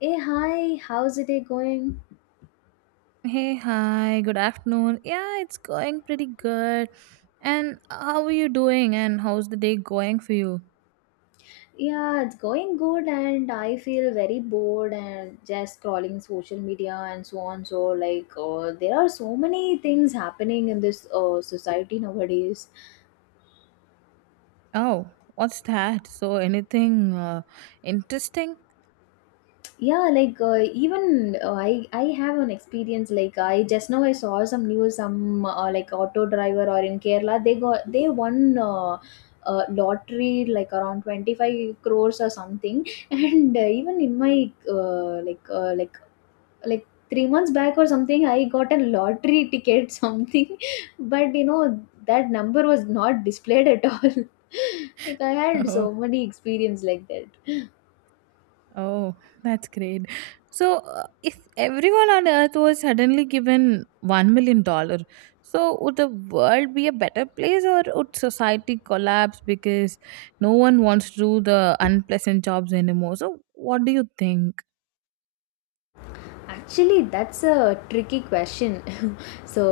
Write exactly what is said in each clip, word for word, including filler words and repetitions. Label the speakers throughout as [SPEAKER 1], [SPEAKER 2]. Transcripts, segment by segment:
[SPEAKER 1] Hey, hi, how's the day going?
[SPEAKER 2] Hey, hi, good afternoon. Yeah, it's going pretty good. And how are you doing? And how's the day going for you?
[SPEAKER 1] Yeah, it's going good, and I feel very bored and just scrolling social media and so on. So, like, uh, there are so many things happening in this uh, society nowadays.
[SPEAKER 2] Oh, what's that? So, anything uh, interesting?
[SPEAKER 1] Yeah, like, uh, even uh, I, I have an experience. Like, I just now I saw some news, some uh, like auto driver or in Kerala, they got they won. Uh, uh, lottery, like around twenty-five crores or something. And uh, even in my uh, like uh, like like three months back or something, I got a lottery ticket something, but you know that number was not displayed at all. Like I had so many experience like that.
[SPEAKER 2] Oh, that's great. So, uh, if everyone on earth was suddenly given one million dollar, so would the world be a better place or would society collapse because no one wants to do the unpleasant jobs anymore? So, what do you think?
[SPEAKER 1] Actually, that's a tricky question. So,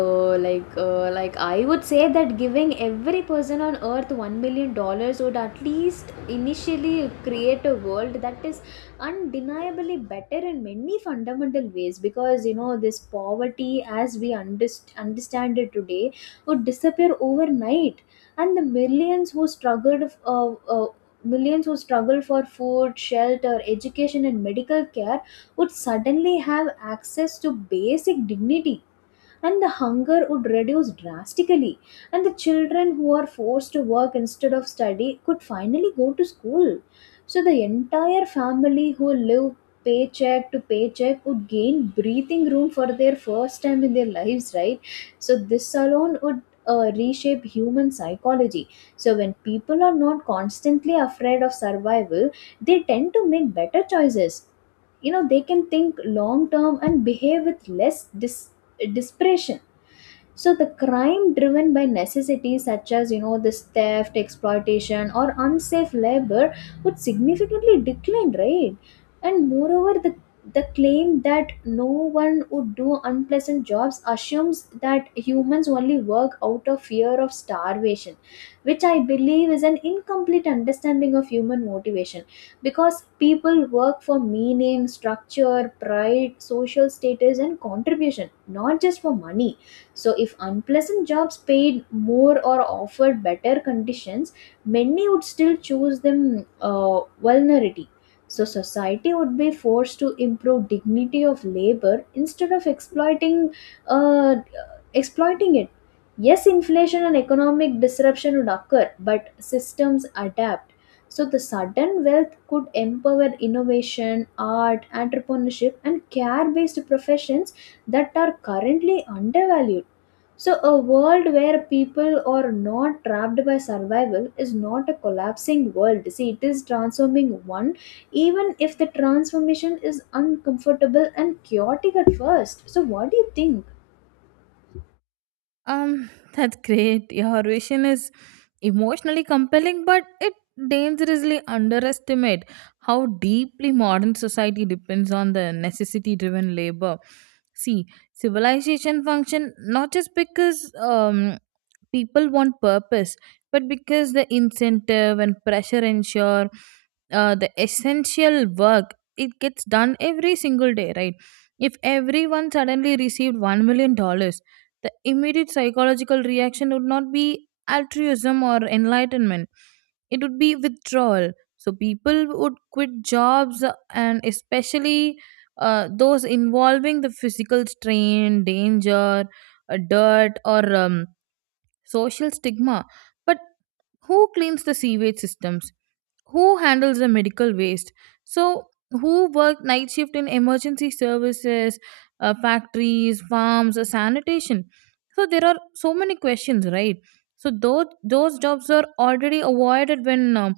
[SPEAKER 1] like uh, like I would say that giving every person on earth one million dollars would at least initially create a world that is undeniably better in many fundamental ways, because you know this poverty as we underst- understand it today would disappear overnight, and the millions who struggled f- uh, uh, millions who struggle for food, shelter, education and medical care would suddenly have access to basic dignity, and the hunger would reduce drastically, and the children who are forced to work instead of study could finally go to school. So the entire family who live paycheck to paycheck would gain breathing room for their first time in their lives, right? So this alone would uh, reshape human psychology. So when people are not constantly afraid of survival, they tend to make better choices. You know, they can think long term and behave with less dis- desperation. So the crime driven by necessity, such as you know this theft, exploitation or unsafe labor, would significantly decline, right? And moreover, the the claim that no one would do unpleasant jobs assumes that humans only work out of fear of starvation, which I believe is an incomplete understanding of human motivation, because people work for meaning, structure, pride, social status, and contribution, not just for money. So, if unpleasant jobs paid more or offered better conditions, many would still choose them uh, vulnerability. So, society would be forced to improve dignity of labor instead of exploiting uh, exploiting it. Yes, inflation and economic disruption would occur, but systems adapt. So, the sudden wealth could empower innovation, art, entrepreneurship, and care based professions that are currently undervalued. So, a world where people are not trapped by survival is not a collapsing world. See, it is transforming one, even if the transformation is uncomfortable and chaotic at first. So, what do you think?
[SPEAKER 2] Um, that's great. Your vision is emotionally compelling, but it dangerously underestimate how deeply modern society depends on the necessity-driven labor. See, civilization function not just because um people want purpose, but because the incentive and pressure ensure uh, the essential work it gets done every single day, right? If everyone suddenly received one million dollars, the immediate psychological reaction would not be altruism or enlightenment, it would be withdrawal. So people would quit jobs and especially uh, those involving the physical strain, danger, uh, dirt, or um, social stigma. But who cleans the sewage systems? Who handles the medical waste? So who work night shift in emergency services, uh, factories, farms, uh, sanitation? So there are so many questions, right? So those those jobs are already avoided when um,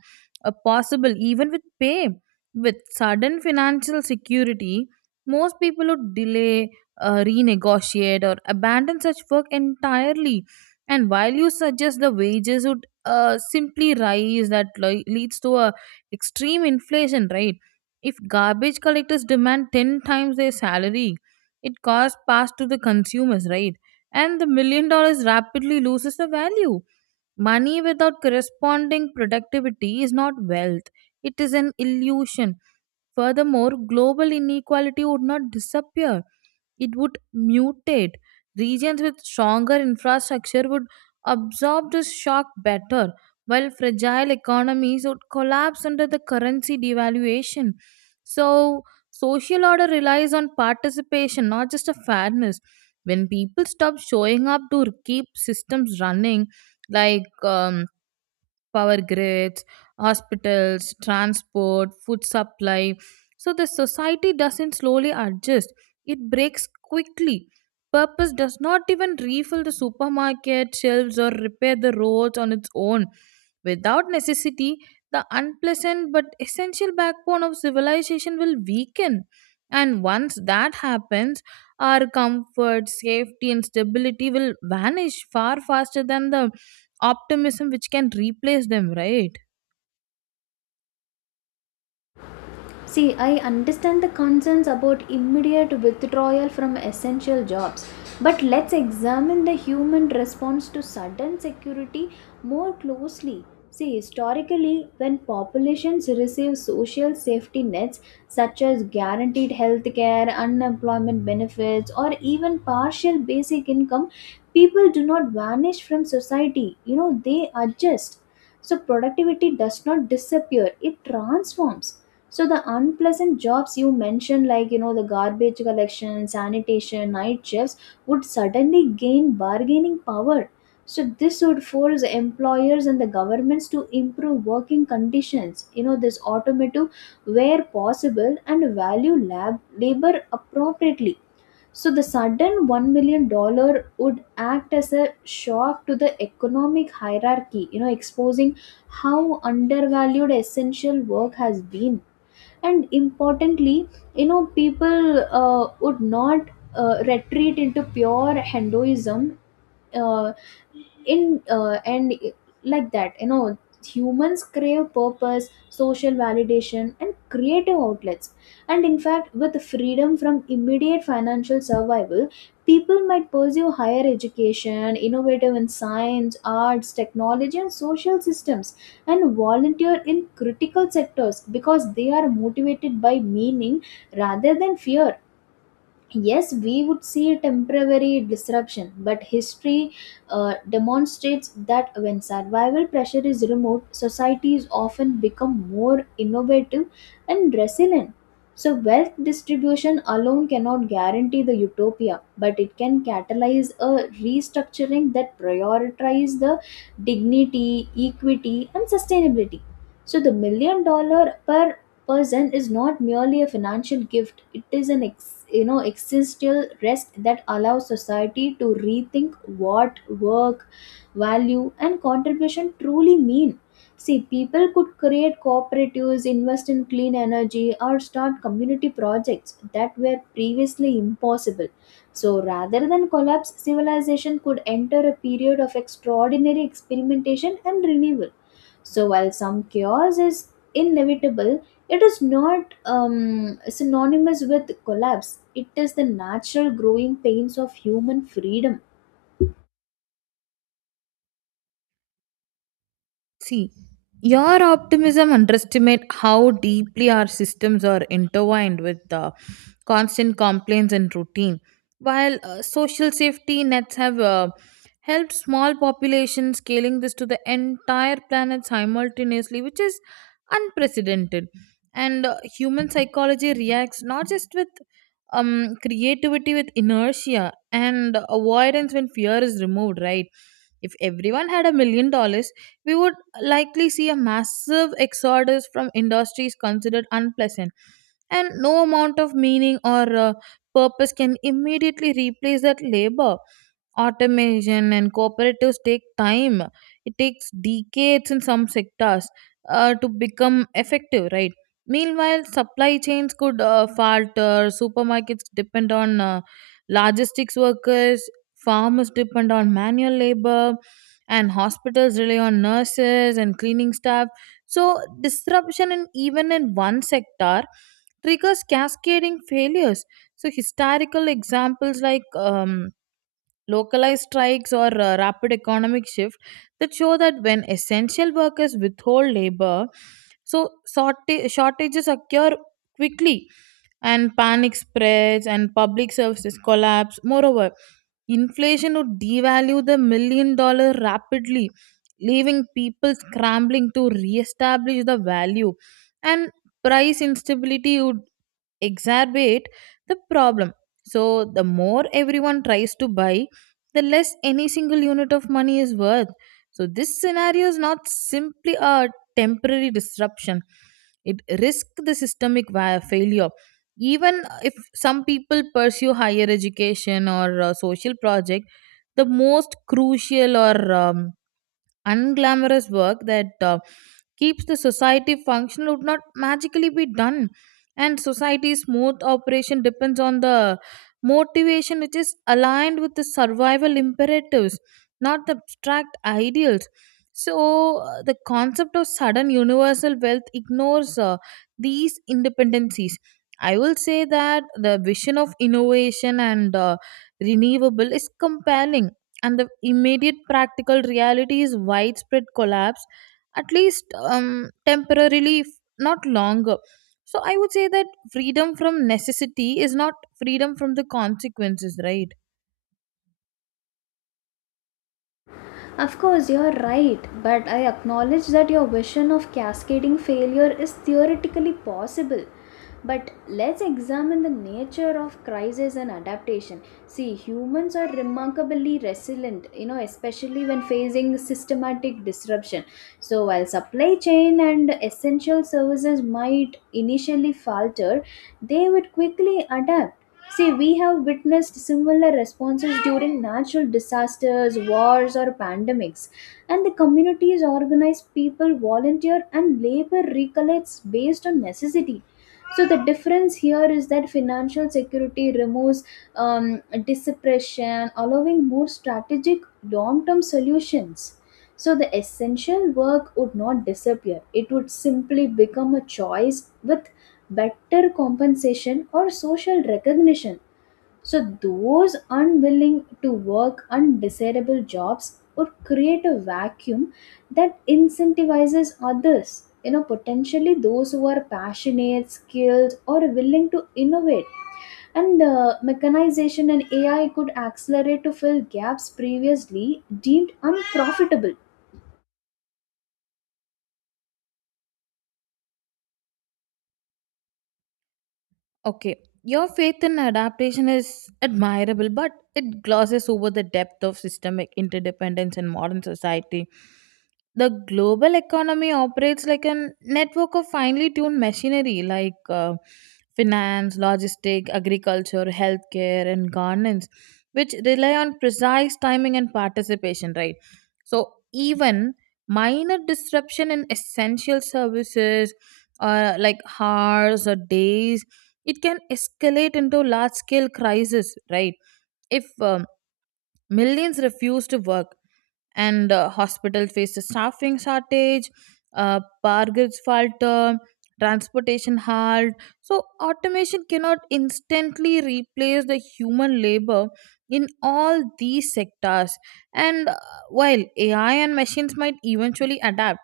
[SPEAKER 2] uh, possible, even with pay. With sudden financial security, most people would delay, uh, renegotiate, or abandon such work entirely. And while you suggest the wages would uh, simply rise, that li- leads to a extreme inflation, right? If garbage collectors demand ten times their salary, it costs passed to the consumers, right? And the million dollars rapidly loses the value. Money without corresponding productivity is not wealth, it is an illusion. Furthermore, global inequality would not disappear, it would mutate. Regions with stronger infrastructure would absorb this shock better, while fragile economies would collapse under the currency devaluation. So, social order relies on participation, not just a fairness. When people stop showing up to keep systems running, like um, power grids, hospitals, transport, food supply. So the society doesn't slowly adjust, it breaks quickly. Purpose does not even refill the supermarket shelves or repair the roads on its own. Without necessity, the unpleasant but essential backbone of civilization will weaken. And once that happens, our comfort, safety, and stability will vanish far faster than the optimism which can replace them, right?
[SPEAKER 1] See, I understand the concerns about immediate withdrawal from essential jobs, but let's examine the human response to sudden security more closely. See, historically, when populations receive social safety nets such as guaranteed health care, unemployment benefits, or even partial basic income, people do not vanish from society. You know, they adjust. So, productivity does not disappear, it transforms. So the unpleasant jobs you mentioned, like you know the garbage collection, sanitation, night shifts, would suddenly gain bargaining power. So this would force employers and the governments to improve working conditions. You know this automotive where possible, and value lab labor appropriately. So the sudden one million dollar would act as a shock to the economic hierarchy. You know, exposing how undervalued essential work has been. And importantly, you know, people uh, would not uh, retreat into pure hinduism uh, in uh, and uh, like that. You know, humans crave purpose, social validation and creative outlets, and in fact, with freedom from immediate financial survival, people might pursue higher education, innovative in science, arts, technology and social systems, and volunteer in critical sectors because they are motivated by meaning rather than fear. Yes, we would see a temporary disruption, but history uh, demonstrates that when survival pressure is removed, societies often become more innovative and resilient. So wealth distribution alone cannot guarantee the utopia, but it can catalyze a restructuring that prioritizes the dignity, equity and sustainability. So the million dollar per person is not merely a financial gift, it is an ex, you know, existential rest that allows society to rethink what work, value and contribution truly mean. See, people could create cooperatives, invest in clean energy or start community projects that were previously impossible. So rather than collapse, civilization could enter a period of extraordinary experimentation and renewal. So while some chaos is inevitable, it is not um, synonymous with collapse, it is the natural growing pains of human freedom.
[SPEAKER 2] See, your optimism underestimate how deeply our systems are intertwined with the constant complaints and routine. While uh, social safety nets have uh, helped small populations, scaling this to the entire planet simultaneously, which is unprecedented. And uh, human psychology reacts not just with um, creativity, with inertia and avoidance when fear is removed, right? If everyone had a million dollars, we would likely see a massive exodus from industries considered unpleasant, and no amount of meaning or uh, purpose can immediately replace that labor. Automation and cooperatives take time, it takes decades in some sectors uh, to become effective, right? Meanwhile, supply chains could uh, falter. Supermarkets depend on uh, logistics workers, farmers depend on manual labor, and hospitals rely on nurses and cleaning staff. So disruption in even in one sector triggers cascading failures. So historical examples like um, localized strikes or uh, rapid economic shift that show that when essential workers withhold labor, so shorta- shortages occur quickly, and panic spreads and public services collapse. Moreover, inflation would devalue the million dollar rapidly, leaving people scrambling to re-establish the value, and price instability would exacerbate the problem. So, the more everyone tries to buy, the less any single unit of money is worth. So, this scenario is not simply a temporary disruption, it risks the systemic va- failure. Even if some people pursue higher education or uh, social project, the most crucial or um, unglamorous work that uh, keeps the society functional would not magically be done, and society's smooth operation depends on the motivation which is aligned with the survival imperatives, not the abstract ideals. So uh, the concept of sudden universal wealth ignores uh, these independencies. I will say that the vision of innovation and uh, renewable is compelling, and the immediate practical reality is widespread collapse, at least um, temporarily, f- not longer. So I would say that freedom from necessity is not freedom from the consequences, right?
[SPEAKER 1] Of course, you're right, but I acknowledge that your vision of cascading failure is theoretically possible. But let's examine the nature of crisis and adaptation. See, humans are remarkably resilient, you know, especially when facing systematic disruption. So, while supply chain and essential services might initially falter, they would quickly adapt. See, we have witnessed similar responses during natural disasters, wars, or pandemics, and the communities organize people, volunteer, and labor recollects based on necessity. So, the difference here is that financial security removes um, dispersion, allowing more strategic long term solutions. So, the essential work would not disappear, it would simply become a choice with better compensation or social recognition. So, those unwilling to work undesirable jobs or create a vacuum that incentivizes others, you know, potentially those who are passionate, skilled, or willing to innovate. And uh, mechanization and A I could accelerate to fill gaps previously deemed unprofitable.
[SPEAKER 2] Okay, your faith in adaptation is admirable, but it glosses over the depth of systemic interdependence in modern society. The global economy operates like a network of finely tuned machinery, like uh, finance, logistic, agriculture, healthcare, and governance, which rely on precise timing and participation, right? So, even minor disruption in essential services or like hours or days, it can escalate into large scale crisis, right? If um, millions refuse to work, and uh, hospital faces staffing shortage, uh, bargains falter, transportation halt. So automation cannot instantly replace the human labor in all these sectors. And uh, while A I and machines might eventually adapt,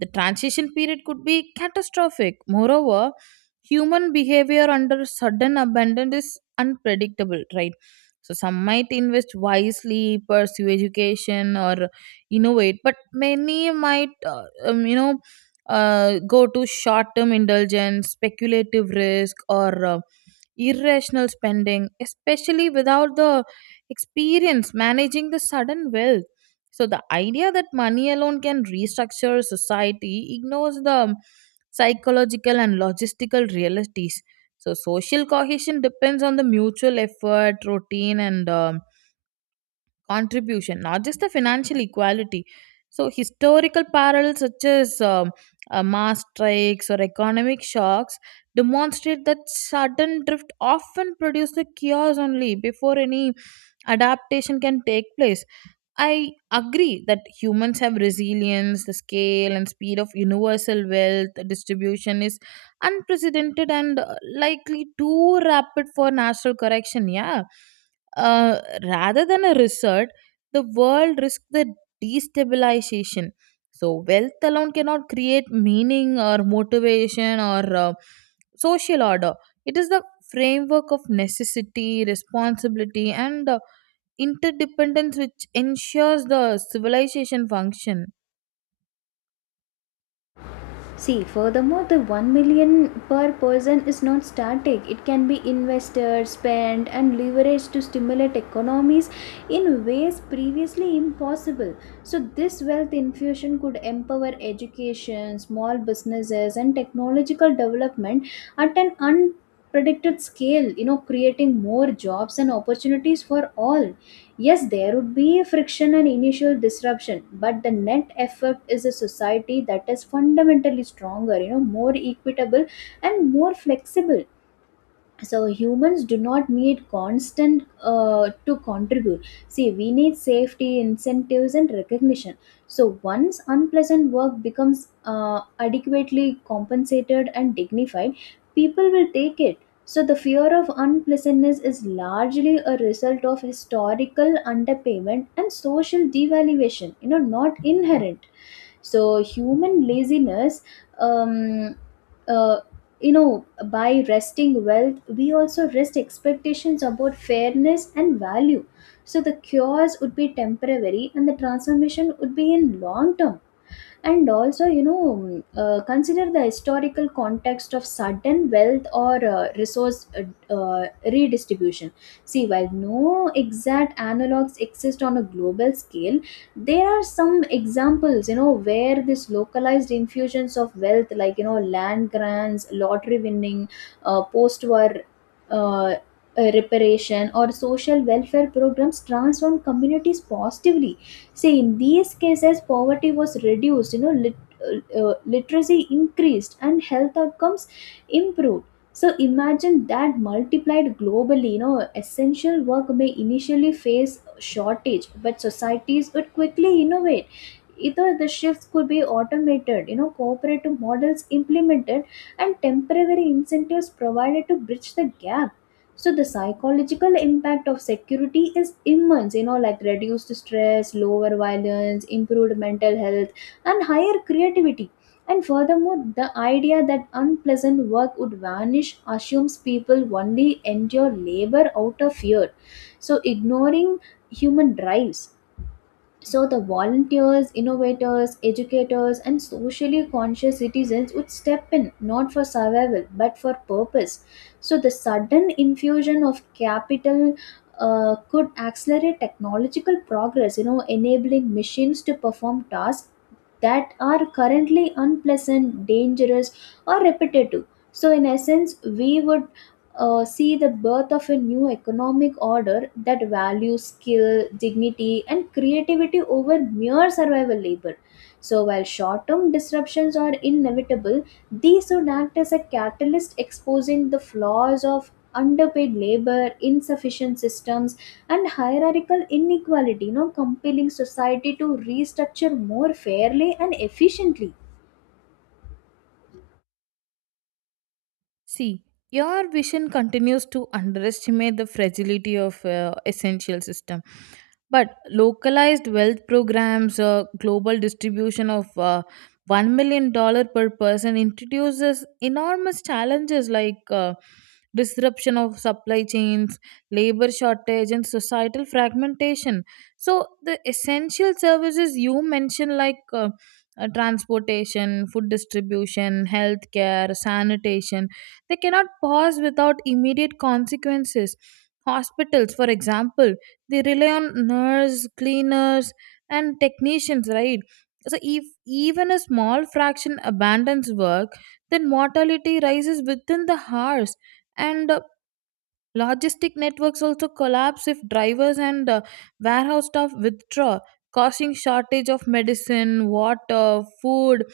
[SPEAKER 2] the transition period could be catastrophic. Moreover, human behavior under sudden abandon is unpredictable, right? So some might invest wisely, pursue education, or innovate, but many might uh, um, you know uh, go to short term indulgence, speculative risk, or uh, irrational spending, especially without the experience managing the sudden wealth. So the idea that money alone can restructure society ignores the psychological and logistical realities. So social cohesion depends on the mutual effort, routine, and um, contribution, not just the financial equality. So, historical parallels such as um, uh, mass strikes or economic shocks demonstrate that sudden drift often produces chaos only before any adaptation can take place. I agree that humans have resilience, the scale and speed of universal wealth distribution is unprecedented and uh, likely too rapid for natural correction. Yeah. Uh, rather than a resort, the world risks the destabilization. So, wealth alone cannot create meaning or motivation or uh, social order. It is the framework of necessity, responsibility, and uh, interdependence which ensures the civilization function.
[SPEAKER 1] See, furthermore, the one million per person is not static. It can be invested, spent, and leveraged to stimulate economies in ways previously impossible. So, this wealth infusion could empower education, small businesses, and technological development at an unpredicted scale, you know, creating more jobs and opportunities for all. Yes, there would be friction and initial disruption, but the net effect is a society that is fundamentally stronger, you know, more equitable and more flexible. So humans do not need constant uh, to contribute. See, we need safety, incentives and recognition. So once unpleasant work becomes uh, adequately compensated and dignified, people will take it. So the fear of unpleasantness is largely a result of historical underpayment and social devaluation, you know, not inherent. So human laziness, um, uh, you know, by resting wealth we also rest expectations about fairness and value. So the cures would be temporary and the transformation would be in long term. And also, you know, mm, uh, consider the historical context of sudden wealth or uh, resource uh, uh, redistribution. See, while no exact analogs exist on a global scale, there are some examples, you know, where this localized infusions of wealth, like you know, land grants, lottery winning, uh, post-war uh, uh, reparation or social welfare programs transform communities positively. See, in these cases, poverty was reduced, you know, lit- uh, uh, literacy increased, and health outcomes improved. So imagine that multiplied globally, you know, essential work may initially face shortage, but societies would quickly innovate. Either the shifts could be automated, you know, cooperative models implemented, and temporary incentives provided to bridge the gap. So the psychological impact of security is immense, you know, like reduced stress, lower violence, improved mental health and higher creativity. And furthermore, the idea that unpleasant work would vanish assumes people only endure labor out of fear, so ignoring human drives. So the volunteers, innovators, educators, and socially conscious citizens would step in not for survival but for purpose. So the sudden infusion of capital uh, could accelerate technological progress, you know, enabling machines to perform tasks that are currently unpleasant, dangerous, or repetitive. So, in essence, we would uh, see the birth of a new economic order that values skill, dignity, and creativity over mere survival labor. So, while short term disruptions are inevitable, these would act as a catalyst exposing the flaws of underpaid labor, insufficient systems, and hierarchical inequality, you know, compelling society to restructure more fairly and efficiently.
[SPEAKER 2] See, your vision continues to underestimate the fragility of uh, essential system. But localized wealth programs or global distribution of uh, one million dollars per person introduces enormous challenges like uh, disruption of supply chains, labor shortage, and societal fragmentation. So, the essential services you mentioned, like uh, uh, transportation, food distribution, healthcare, sanitation, they cannot pause without immediate consequences. Hospitals, for example, they rely on nurse, cleaners, and technicians, right? So if even a small fraction abandons work, then mortality rises within the hours. And uh, logistic networks also collapse if drivers and uh, warehouse staff withdraw, causing shortage of medicine, water, food.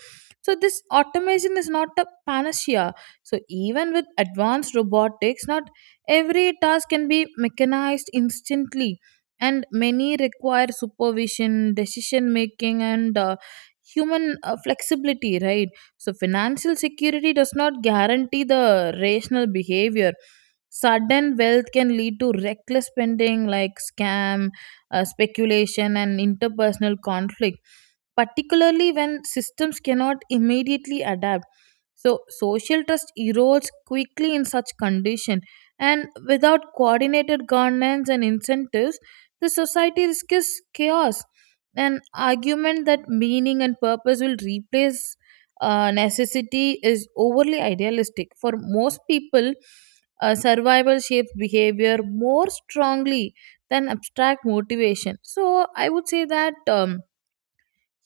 [SPEAKER 2] So this automation is not a panacea. So even with advanced robotics, not every task can be mechanized instantly, and many require supervision, decision making, and uh, human uh, flexibility. Right. So financial security does not guarantee the rational behavior. Sudden wealth can lead to reckless spending like scam, uh, speculation, and interpersonal conflict, particularly when systems cannot immediately adapt. So social trust erodes quickly in such condition, and without coordinated governance and incentives, the society risks chaos. An argument that meaning and purpose will replace uh, necessity is overly idealistic for most people. uh, survival shapes behavior more strongly than abstract motivation. So I would say that um,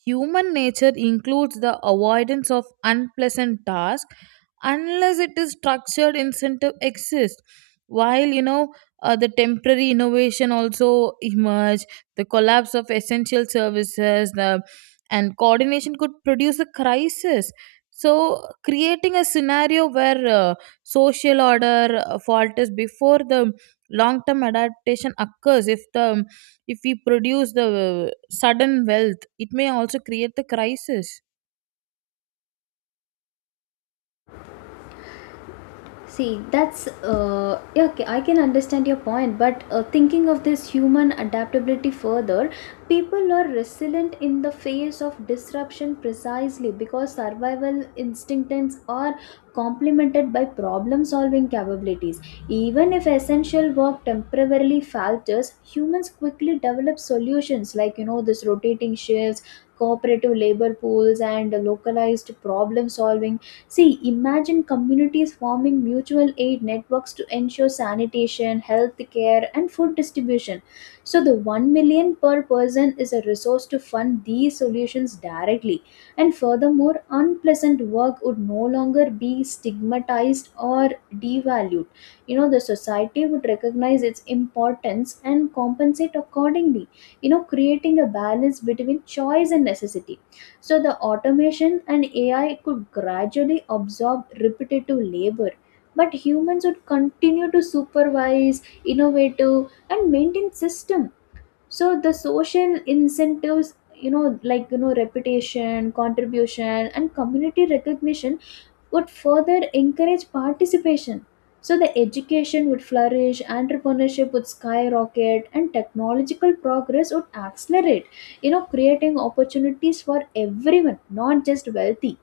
[SPEAKER 2] human nature includes the avoidance of unpleasant tasks unless it is structured incentive exists. While you know uh, the temporary innovation also emerge, the collapse of essential services, the and coordination could produce a crisis. So, creating a scenario where uh, social order uh, falters before the long-term adaptation occurs, if the if we produce the sudden wealth, it may also create the crisis.
[SPEAKER 1] See, that's uh, yeah, okay, I can understand your point, but uh, thinking of this human adaptability further, people are resilient in the face of disruption precisely because survival instincts are complemented by problem solving capabilities. Even if essential work temporarily falters, humans quickly develop solutions, like you know, this rotating shifts, cooperative labor pools, and localized problem solving. See, imagine communities forming mutual aid networks to ensure sanitation, health care, and food distribution. So, the one million per person is a resource to fund these solutions directly. And furthermore, unpleasant work would no longer be stigmatized or devalued. You know, the society would recognize its importance and compensate accordingly, you know, creating a balance between choice and necessity. So the automation and A I could gradually absorb repetitive labor, but humans would continue to supervise, innovate, and maintain system. So the social incentives, you know, like you know, reputation, contribution, and community recognition would further encourage participation. So the education would flourish, entrepreneurship would skyrocket, and technological progress would accelerate, you know, creating opportunities for everyone, not just wealthy.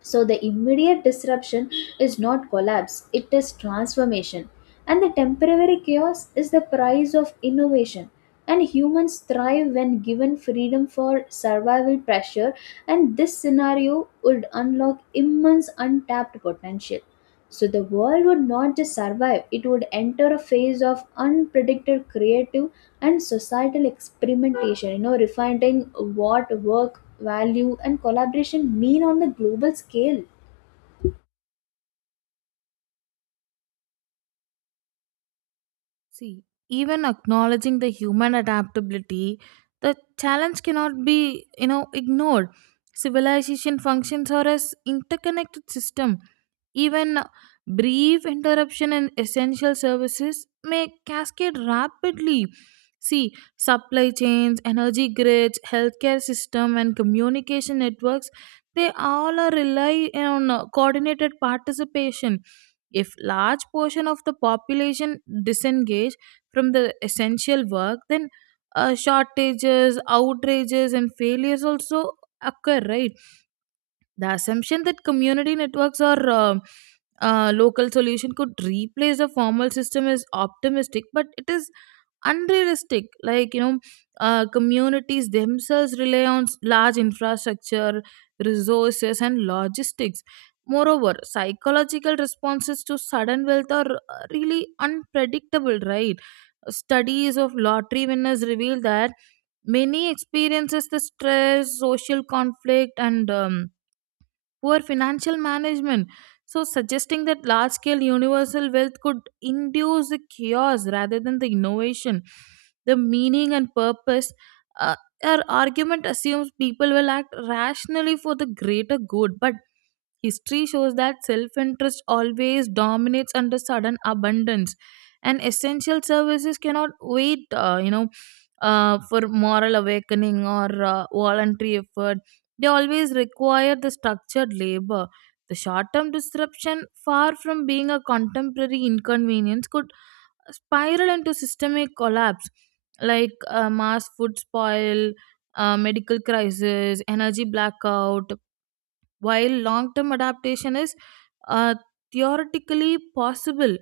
[SPEAKER 1] So the immediate disruption is not collapse, it is transformation. And the temporary chaos is the price of innovation. And humans thrive when given freedom for survival pressure, and this scenario would unlock immense untapped potential. So the world would not just survive, it would enter a phase of unpredicted creative and societal experimentation, you know, refining what work value and collaboration mean on the global scale.
[SPEAKER 2] See, even acknowledging the human adaptability, the challenge cannot be, you know, ignored. Civilization functions are as interconnected system. Even brief interruption in essential services may cascade rapidly. See, supply chains, energy grids, healthcare system, and communication networks, they all are rely on uh, coordinated participation. If large portion of the population disengage from the essential work, then uh, shortages, outrages, and failures also occur. Right? The assumption that community networks or um, uh, local solution could replace the formal system is optimistic, but it is unrealistic, like you know uh, communities themselves rely on s- large infrastructure, resources, and logistics. Moreover, psychological responses to sudden wealth are uh, really unpredictable, right? Studies of lottery winners reveal that many experiences the stress, social conflict, and um, poor financial management. So, suggesting that large scale universal wealth could induce the chaos rather than the innovation, the meaning and purpose. Uh, our argument assumes people will act rationally for the greater good, but history shows that self interest always dominates under sudden abundance, and essential services cannot wait, uh, you know, uh, for moral awakening or uh, voluntary effort. They always require the structured labor. The short term disruption, far from being a contemporary inconvenience, could spiral into systemic collapse, like uh, mass food spoil, uh, medical crisis, energy blackout, while long term adaptation is uh, theoretically possible,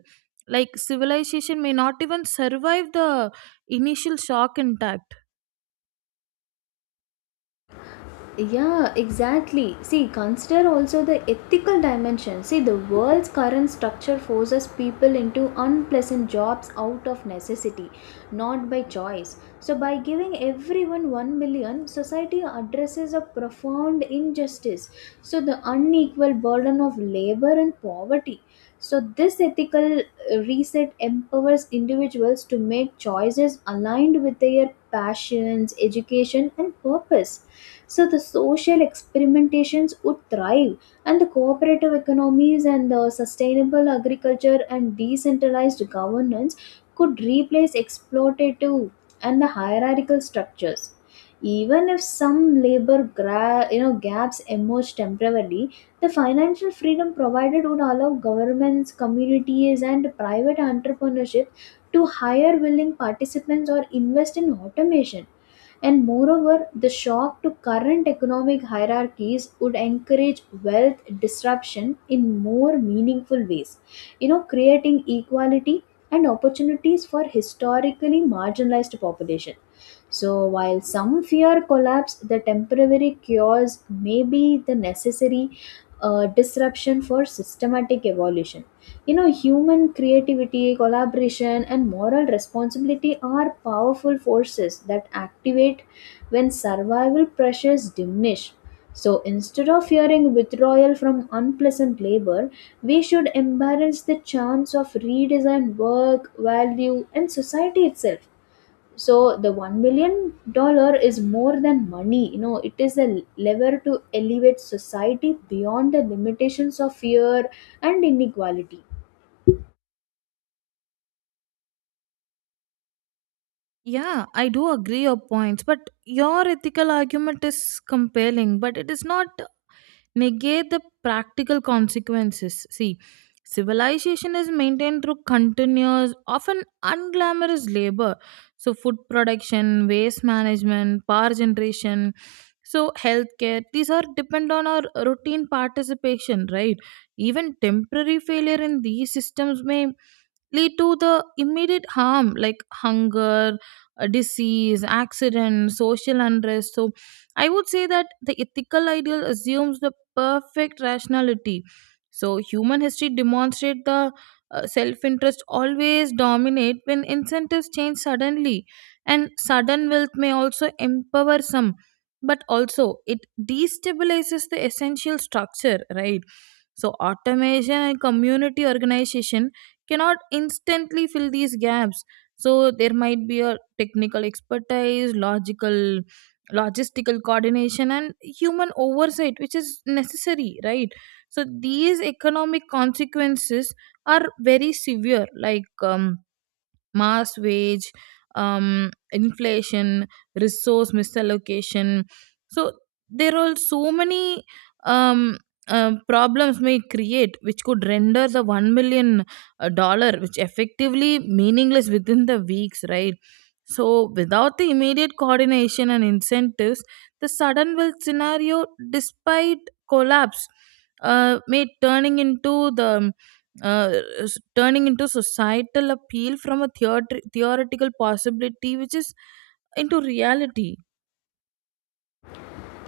[SPEAKER 2] like civilization may not even survive the initial shock intact.
[SPEAKER 1] Yeah, exactly. See, consider also the ethical dimension. See, the world's current structure forces people into unpleasant jobs out of necessity, not by choice. So, by giving everyone 1 million, society addresses a profound injustice. So, the unequal burden of labor and poverty. So, this ethical uh, reset empowers individuals to make choices aligned with their passions, education, and purpose, so the social experimentations would thrive, and the cooperative economies and the sustainable agriculture and decentralized governance could replace exploitative and the hierarchical structures. Even if some labor gra- you know gaps emerge temporarily, the financial freedom provided would allow governments, communities, and private entrepreneurship to hire willing participants or invest in automation. And moreover, the shock to current economic hierarchies would encourage wealth disruption in more meaningful ways, you know, creating equality and opportunities for historically marginalized population. So while some fear collapse, the temporary cures may be the necessary uh, disruption for systematic evolution. You know, human creativity, collaboration, and moral responsibility are powerful forces that activate when survival pressures diminish. So instead of fearing withdrawal from unpleasant labor, we should embrace the chance of redesign work, value, and society itself. So the one million dollar is more than money. You know, it is a lever to elevate society beyond the limitations of fear and inequality.
[SPEAKER 2] Yeah, I do agree your points but your ethical argument is compelling but it is not negate the practical consequences. See, civilization is maintained through continuous, often unglamorous labor. So, food production, waste management, power generation, so healthcare, these are depend on our routine participation, right? Even temporary failure in these systems may lead to the immediate harm like hunger, uh, disease, accident, social unrest. So I would say that the ethical ideal assumes the perfect rationality. So human history demonstrates the uh, self-interest always dominate when incentives change suddenly and sudden wealth may also empower some but also it destabilizes the essential structure right so automation and community organization cannot instantly fill these gaps so there might be a technical expertise logical logistical coordination and human oversight which is necessary right so these economic consequences are very severe like um, mass wage um inflation resource misallocation so there are so many um um problems may create which could render the one million uh, dollar which effectively meaningless within the weeks right so without the immediate coordination and incentives the sudden wealth scenario despite collapse uh, may turning into the uh, s- turning into societal appeal from a theoret- theoretical possibility which is into reality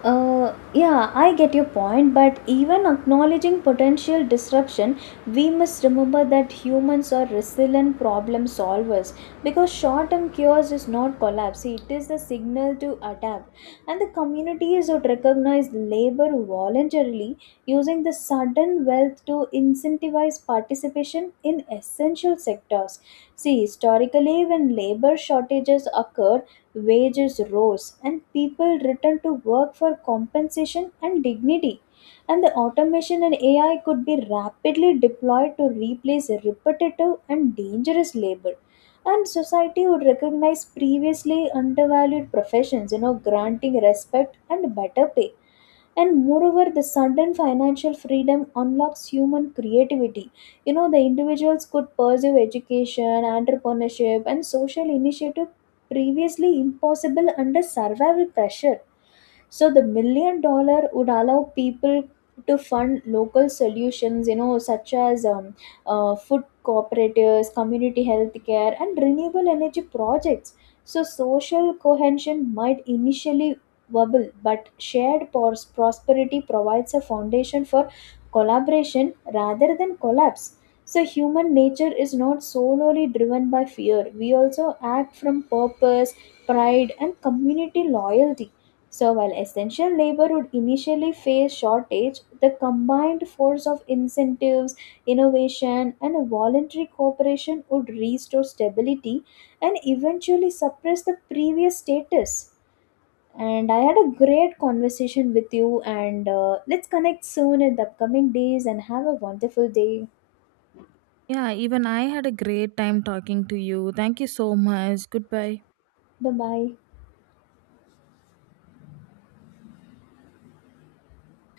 [SPEAKER 1] Uh, yeah, I get your point, but even acknowledging potential disruption, we must remember that humans are resilient problem solvers, because short term chaos is not collapse, it is the signal to adapt. And the communities would recognize labor voluntarily, using the sudden wealth to incentivize participation in essential sectors. See, historically, when labor shortages occurred, wages rose, and people returned to work for compensation and dignity. And the automation and A I could be rapidly deployed to replace repetitive and dangerous labor. And society would recognize previously undervalued professions, you know, granting respect and better pay. And moreover, the sudden financial freedom unlocks human creativity. You know, the individuals could pursue education, entrepreneurship, and social initiative previously impossible under survival pressure. So the million dollar would allow people to fund local solutions, you know, such as um, uh, food cooperatives, community health care, and renewable energy projects. So social cohesion might initially wobble, but shared pros- prosperity provides a foundation for collaboration rather than collapse. So, human nature is not solely driven by fear. We also act from purpose, pride, and community loyalty. So, while essential labor would initially face shortage, the combined force of incentives, innovation, and a voluntary cooperation would restore stability and eventually suppress the previous status. And I had a great conversation with you, and uh, let's connect soon in the upcoming days and have a wonderful day.
[SPEAKER 2] yeah even I had a great time talking to you, thank you so much, goodbye.
[SPEAKER 1] Bye bye.